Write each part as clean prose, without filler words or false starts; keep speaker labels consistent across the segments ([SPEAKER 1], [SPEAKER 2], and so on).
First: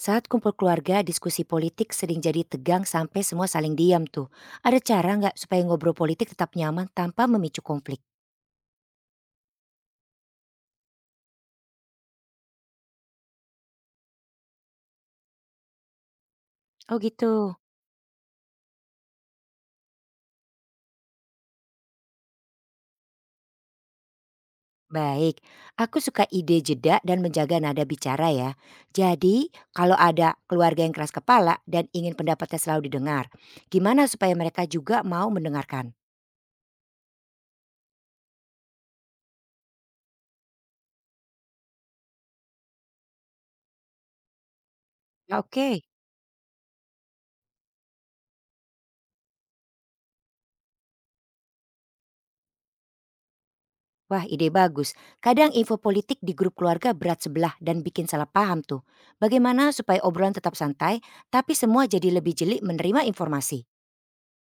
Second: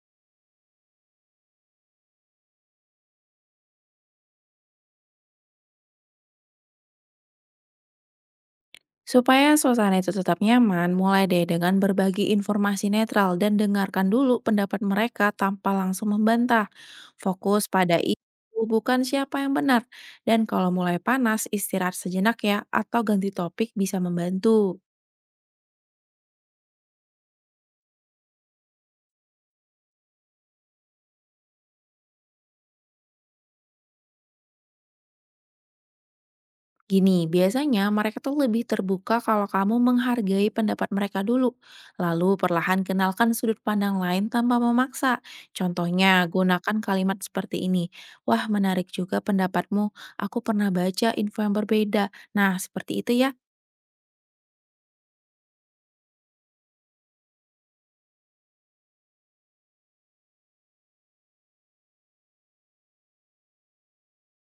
[SPEAKER 1] Saat kumpul keluarga, diskusi politik sering jadi tegang sampai semua saling diam tuh. Ada cara nggak supaya ngobrol politik tetap nyaman tanpa memicu konflik?
[SPEAKER 2] Supaya suasana itu tetap nyaman, mulai deh dengan berbagi informasi netral dan dengarkan dulu pendapat mereka tanpa langsung membantah.
[SPEAKER 1] Oh gitu.
[SPEAKER 2] Fokus pada itu, bukan siapa yang benar. Dan kalau mulai panas, istirahat sejenak ya, atau ganti topik bisa membantu.
[SPEAKER 1] Baik, aku suka ide jeda dan menjaga nada bicara ya. Jadi, kalau ada keluarga yang keras kepala dan ingin pendapatnya selalu didengar, gimana supaya mereka juga mau mendengarkan?
[SPEAKER 2] Gini, biasanya mereka tuh lebih terbuka kalau kamu menghargai pendapat mereka dulu, lalu perlahan kenalkan sudut pandang lain tanpa memaksa.
[SPEAKER 1] Oke.
[SPEAKER 2] Contohnya, gunakan kalimat seperti ini. Wah, menarik juga pendapatmu. Aku pernah baca info yang berbeda. Nah, seperti itu ya.
[SPEAKER 1] Wah, ide bagus. Kadang info politik di grup keluarga berat sebelah dan bikin salah paham tuh. Bagaimana supaya obrolan tetap santai, tapi semua jadi lebih jeli menerima informasi?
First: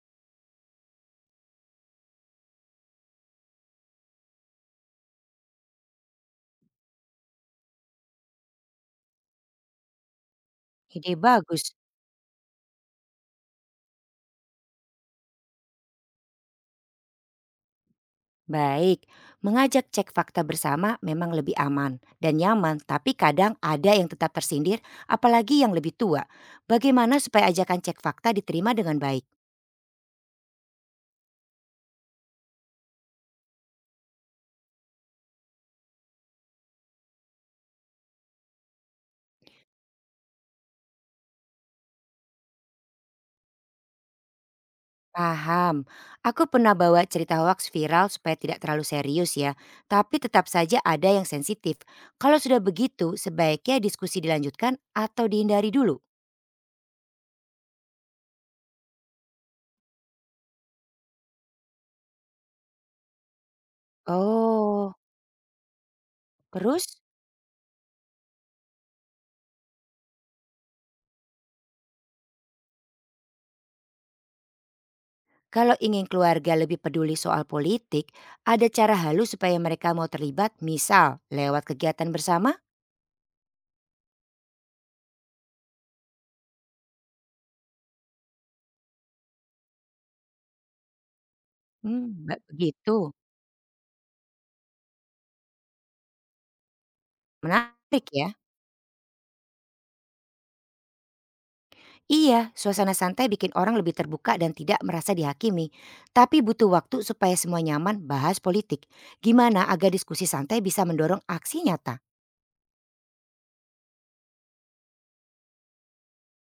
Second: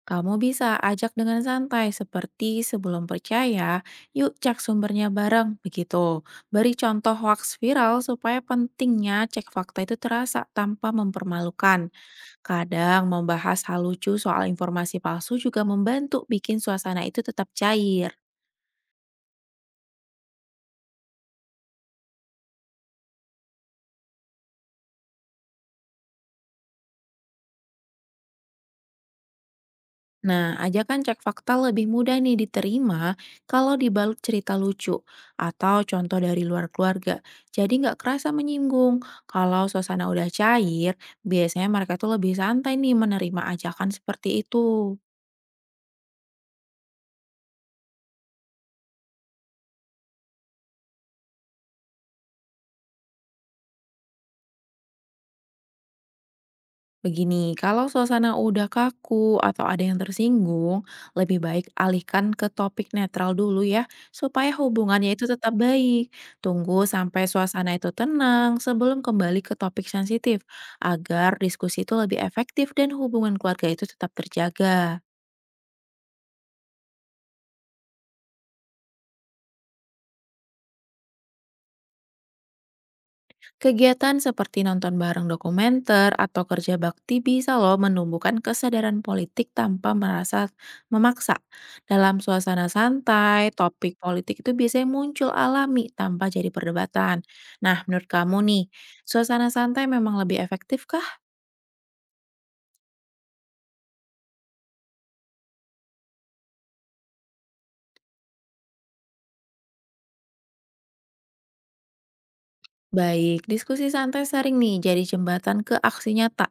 [SPEAKER 2] Kamu bisa ajak dengan santai, seperti sebelum percaya, yuk cek sumbernya bareng, begitu. Beri contoh hoax viral supaya pentingnya cek fakta itu terasa tanpa
[SPEAKER 1] Ide bagus.
[SPEAKER 2] mempermalukan. Kadang membahas hal lucu soal informasi palsu juga membantu bikin suasana itu tetap cair.
[SPEAKER 1] Baik, mengajak cek fakta bersama memang lebih aman dan nyaman, tapi kadang ada yang tetap tersindir, apalagi yang lebih tua. Bagaimana supaya ajakan cek fakta diterima dengan baik?
[SPEAKER 2] Nah, ajakan cek fakta lebih mudah nih diterima kalau dibalut cerita lucu atau contoh dari luar keluarga. Jadi nggak kerasa menyinggung. Kalau suasana udah cair, biasanya mereka tuh lebih santai nih menerima ajakan seperti itu.
[SPEAKER 1] Paham. Aku pernah bawa cerita hoax viral supaya tidak terlalu serius ya. Tapi tetap saja ada yang sensitif. Kalau sudah begitu, sebaiknya diskusi dilanjutkan atau dihindari dulu.
[SPEAKER 2] Begini, kalau suasana udah kaku atau ada yang tersinggung, lebih baik alihkan ke topik netral dulu ya, supaya
[SPEAKER 1] Oh,
[SPEAKER 2] hubungannya itu tetap baik. Tunggu
[SPEAKER 1] terus?
[SPEAKER 2] sampai suasana itu tenang sebelum kembali ke topik sensitif, agar diskusi itu lebih efektif dan hubungan keluarga itu tetap terjaga.
[SPEAKER 1] Kalau ingin keluarga lebih peduli soal politik, ada cara halus supaya mereka mau terlibat, misal lewat kegiatan bersama?
[SPEAKER 2] Kegiatan seperti nonton bareng dokumenter atau kerja bakti bisa loh menumbuhkan kesadaran politik tanpa merasa memaksa.
[SPEAKER 1] Hmm,
[SPEAKER 2] Dalam suasana
[SPEAKER 1] begitu.
[SPEAKER 2] santai, topik politik itu biasanya muncul alami tanpa jadi perdebatan. Nah,
[SPEAKER 1] Menarik
[SPEAKER 2] menurut
[SPEAKER 1] ya.
[SPEAKER 2] kamu nih, suasana santai memang lebih efektif kah?
[SPEAKER 1] Iya, suasana santai bikin orang lebih terbuka dan tidak merasa dihakimi. Tapi butuh waktu supaya semua nyaman bahas politik. Gimana agar diskusi santai bisa mendorong aksi nyata?
[SPEAKER 2] Baik, diskusi santai sering nih jadi jembatan ke aksi nyata,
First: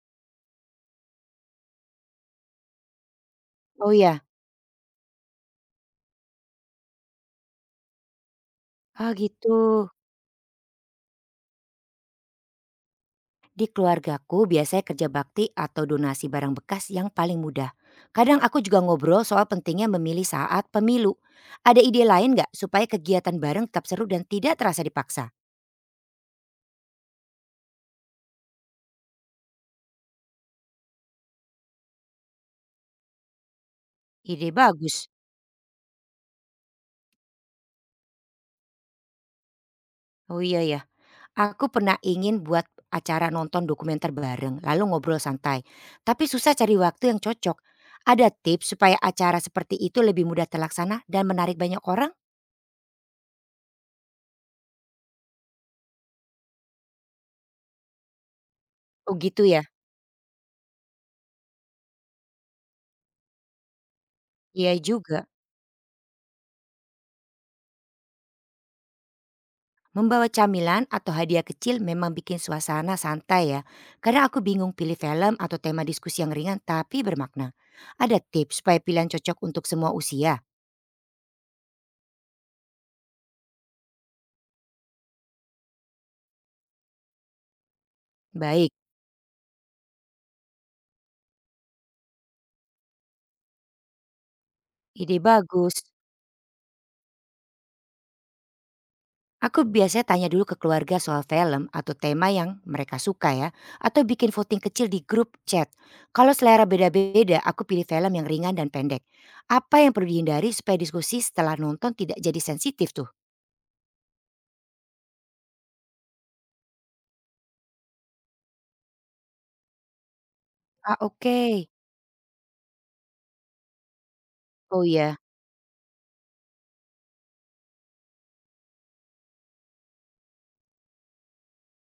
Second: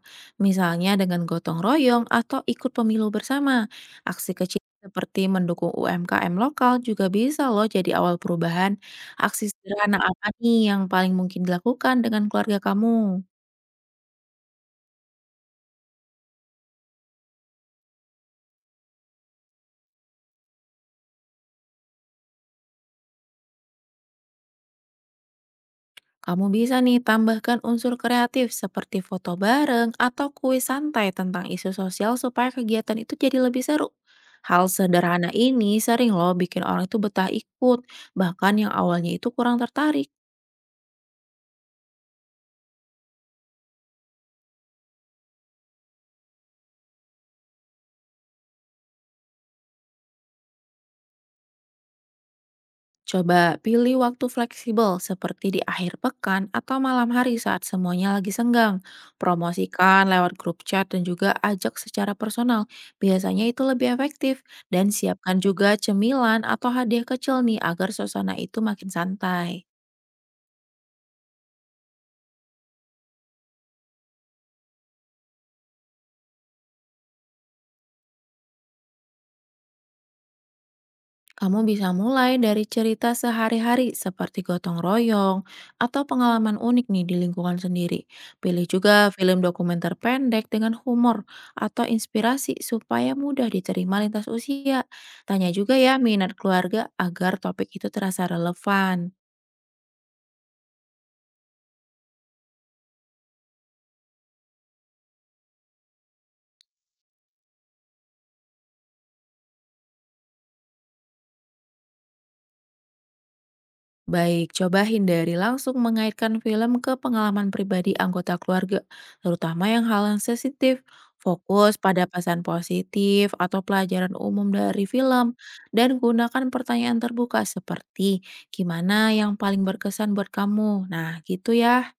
[SPEAKER 2] misalnya dengan gotong royong atau ikut pemilu bersama.
[SPEAKER 1] Oh iya,
[SPEAKER 2] Aksi kecil seperti mendukung UMKM lokal juga bisa loh jadi awal perubahan.
[SPEAKER 1] ah
[SPEAKER 2] Aksi
[SPEAKER 1] gitu.
[SPEAKER 2] sederhana apa nih yang paling mungkin dilakukan dengan keluarga kamu?
[SPEAKER 1] Di keluargaku biasanya kerja bakti atau donasi barang bekas yang paling mudah. Kadang aku juga ngobrol soal pentingnya memilih saat pemilu. Ada ide lain nggak supaya kegiatan bareng tetap seru dan tidak terasa dipaksa?
[SPEAKER 2] Kamu bisa nih tambahkan unsur kreatif seperti foto bareng atau kuis santai tentang isu sosial supaya kegiatan itu jadi lebih seru.
[SPEAKER 1] Ide
[SPEAKER 2] Hal
[SPEAKER 1] bagus.
[SPEAKER 2] sederhana ini sering loh bikin orang itu betah ikut, bahkan yang awalnya itu kurang tertarik.
[SPEAKER 1] Oh iya ya. Aku pernah ingin buat acara nonton dokumenter bareng, lalu ngobrol santai. Tapi susah cari waktu yang cocok. Ada tips supaya acara seperti itu lebih mudah terlaksana dan menarik banyak orang?
[SPEAKER 2] Coba pilih waktu fleksibel seperti di akhir pekan atau malam hari saat semuanya lagi senggang.
[SPEAKER 1] Oh gitu ya?
[SPEAKER 2] Promosikan lewat grup chat dan juga ajak secara personal. Biasanya itu lebih efektif.
[SPEAKER 1] Iya
[SPEAKER 2] Dan
[SPEAKER 1] juga.
[SPEAKER 2] siapkan juga cemilan atau hadiah kecil nih agar suasana itu makin santai.
[SPEAKER 1] Membawa camilan atau hadiah kecil memang bikin suasana santai ya. Kadang aku bingung pilih film atau tema diskusi yang ringan tapi bermakna. Ada tips supaya pilihan cocok untuk semua usia?
[SPEAKER 2] Kamu bisa mulai dari cerita sehari-hari seperti gotong royong atau pengalaman unik nih di lingkungan sendiri. Pilih
[SPEAKER 1] Baik,
[SPEAKER 2] juga film dokumenter pendek dengan humor atau inspirasi supaya mudah diterima lintas usia.
[SPEAKER 1] ide
[SPEAKER 2] Tanya juga
[SPEAKER 1] bagus.
[SPEAKER 2] ya minat keluarga agar topik itu terasa relevan.
[SPEAKER 1] Aku biasanya tanya dulu ke keluarga soal film atau tema yang mereka suka ya. Atau bikin voting kecil di grup chat. Kalau selera beda-beda, aku pilih film yang ringan dan pendek. Apa yang perlu dihindari supaya diskusi setelah nonton tidak jadi sensitif tuh?
[SPEAKER 2] Baik, coba hindari langsung mengaitkan film ke pengalaman pribadi anggota keluarga, terutama yang hal yang sensitif.
[SPEAKER 1] Ah oke.
[SPEAKER 2] Fokus pada pesan positif atau pelajaran umum
[SPEAKER 1] Oh
[SPEAKER 2] dari
[SPEAKER 1] iya.
[SPEAKER 2] film, dan gunakan pertanyaan terbuka seperti, gimana yang paling berkesan buat kamu? Nah, gitu ya.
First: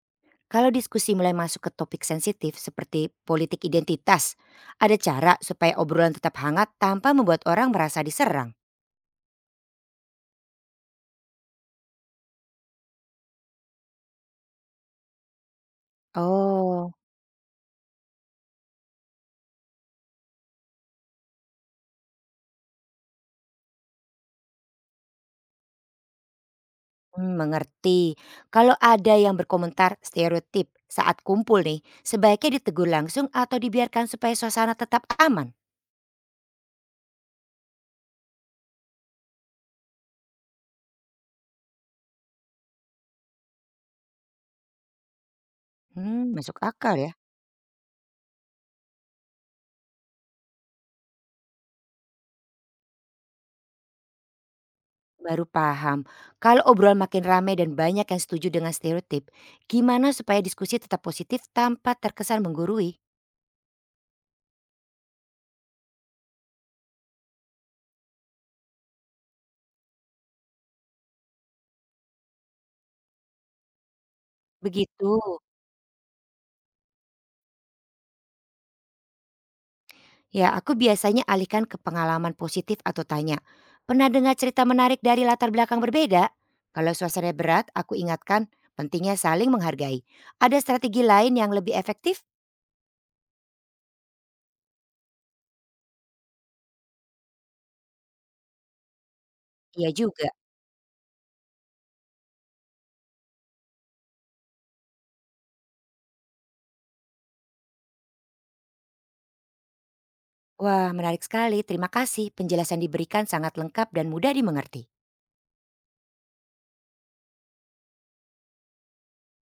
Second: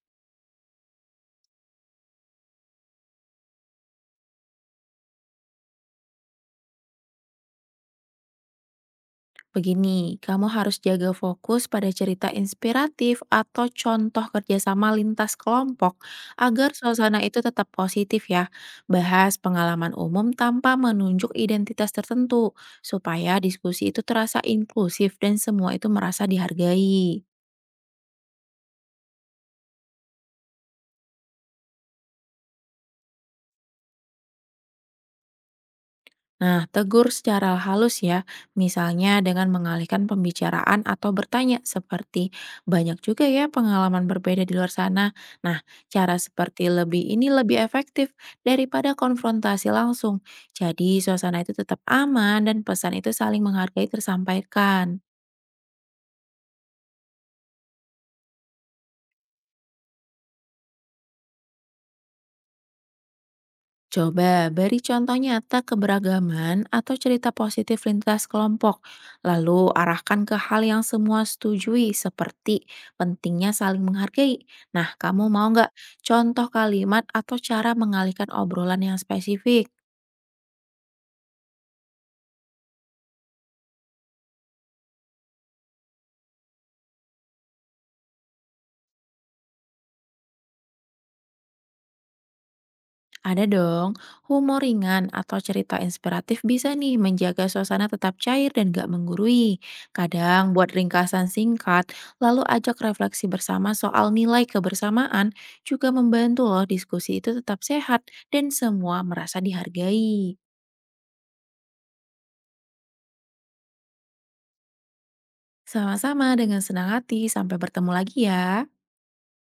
[SPEAKER 1] Kalau diskusi mulai masuk ke topik sensitif seperti politik identitas, ada cara supaya obrolan tetap hangat tanpa membuat orang merasa diserang.
[SPEAKER 2] Begini, kamu harus jaga fokus pada cerita inspiratif atau contoh kerjasama lintas kelompok agar
[SPEAKER 1] Oh.
[SPEAKER 2] suasana itu tetap positif ya. Bahas pengalaman umum tanpa menunjuk identitas tertentu supaya diskusi itu terasa inklusif dan semua itu merasa dihargai.
[SPEAKER 1] Mmm, mengerti. Kalau ada yang berkomentar stereotip saat kumpul nih, sebaiknya ditegur langsung atau dibiarkan supaya suasana tetap aman?
[SPEAKER 2] Nah, tegur secara halus ya, misalnya dengan mengalihkan pembicaraan atau bertanya seperti banyak juga ya pengalaman berbeda di luar sana. Nah, cara
[SPEAKER 1] Hmm, masuk
[SPEAKER 2] seperti
[SPEAKER 1] akal
[SPEAKER 2] lebih
[SPEAKER 1] ya.
[SPEAKER 2] ini lebih efektif daripada konfrontasi langsung. Jadi, suasana itu tetap aman dan pesan itu saling menghargai tersampaikan.
[SPEAKER 1] Baru paham. Kalau obrolan makin ramai dan banyak yang setuju dengan stereotip, gimana supaya diskusi tetap positif tanpa terkesan menggurui?
[SPEAKER 2] Coba beri contoh nyata keberagaman atau cerita positif lintas kelompok, lalu arahkan ke hal yang semua setujui seperti pentingnya saling menghargai. Nah,
[SPEAKER 1] Begitu.
[SPEAKER 2] kamu mau nggak contoh kalimat atau cara mengalihkan obrolan yang spesifik?
[SPEAKER 1] Ya, aku biasanya alihkan ke pengalaman positif atau tanya, pernah dengar cerita menarik dari latar belakang berbeda? Kalau suasana berat, aku ingatkan pentingnya saling menghargai. Ada strategi lain yang lebih efektif?
[SPEAKER 2] Ada dong, humor ringan atau cerita inspiratif bisa nih menjaga suasana tetap cair dan gak menggurui.
[SPEAKER 1] Iya juga.
[SPEAKER 2] Kadang buat ringkasan singkat, lalu ajak refleksi bersama soal nilai kebersamaan juga membantu loh diskusi itu tetap sehat dan semua merasa dihargai.
[SPEAKER 1] Wah, menarik sekali. Terima kasih. Penjelasan diberikan sangat lengkap dan mudah dimengerti.
[SPEAKER 2] Sama-sama dengan senang hati, sampai bertemu lagi ya.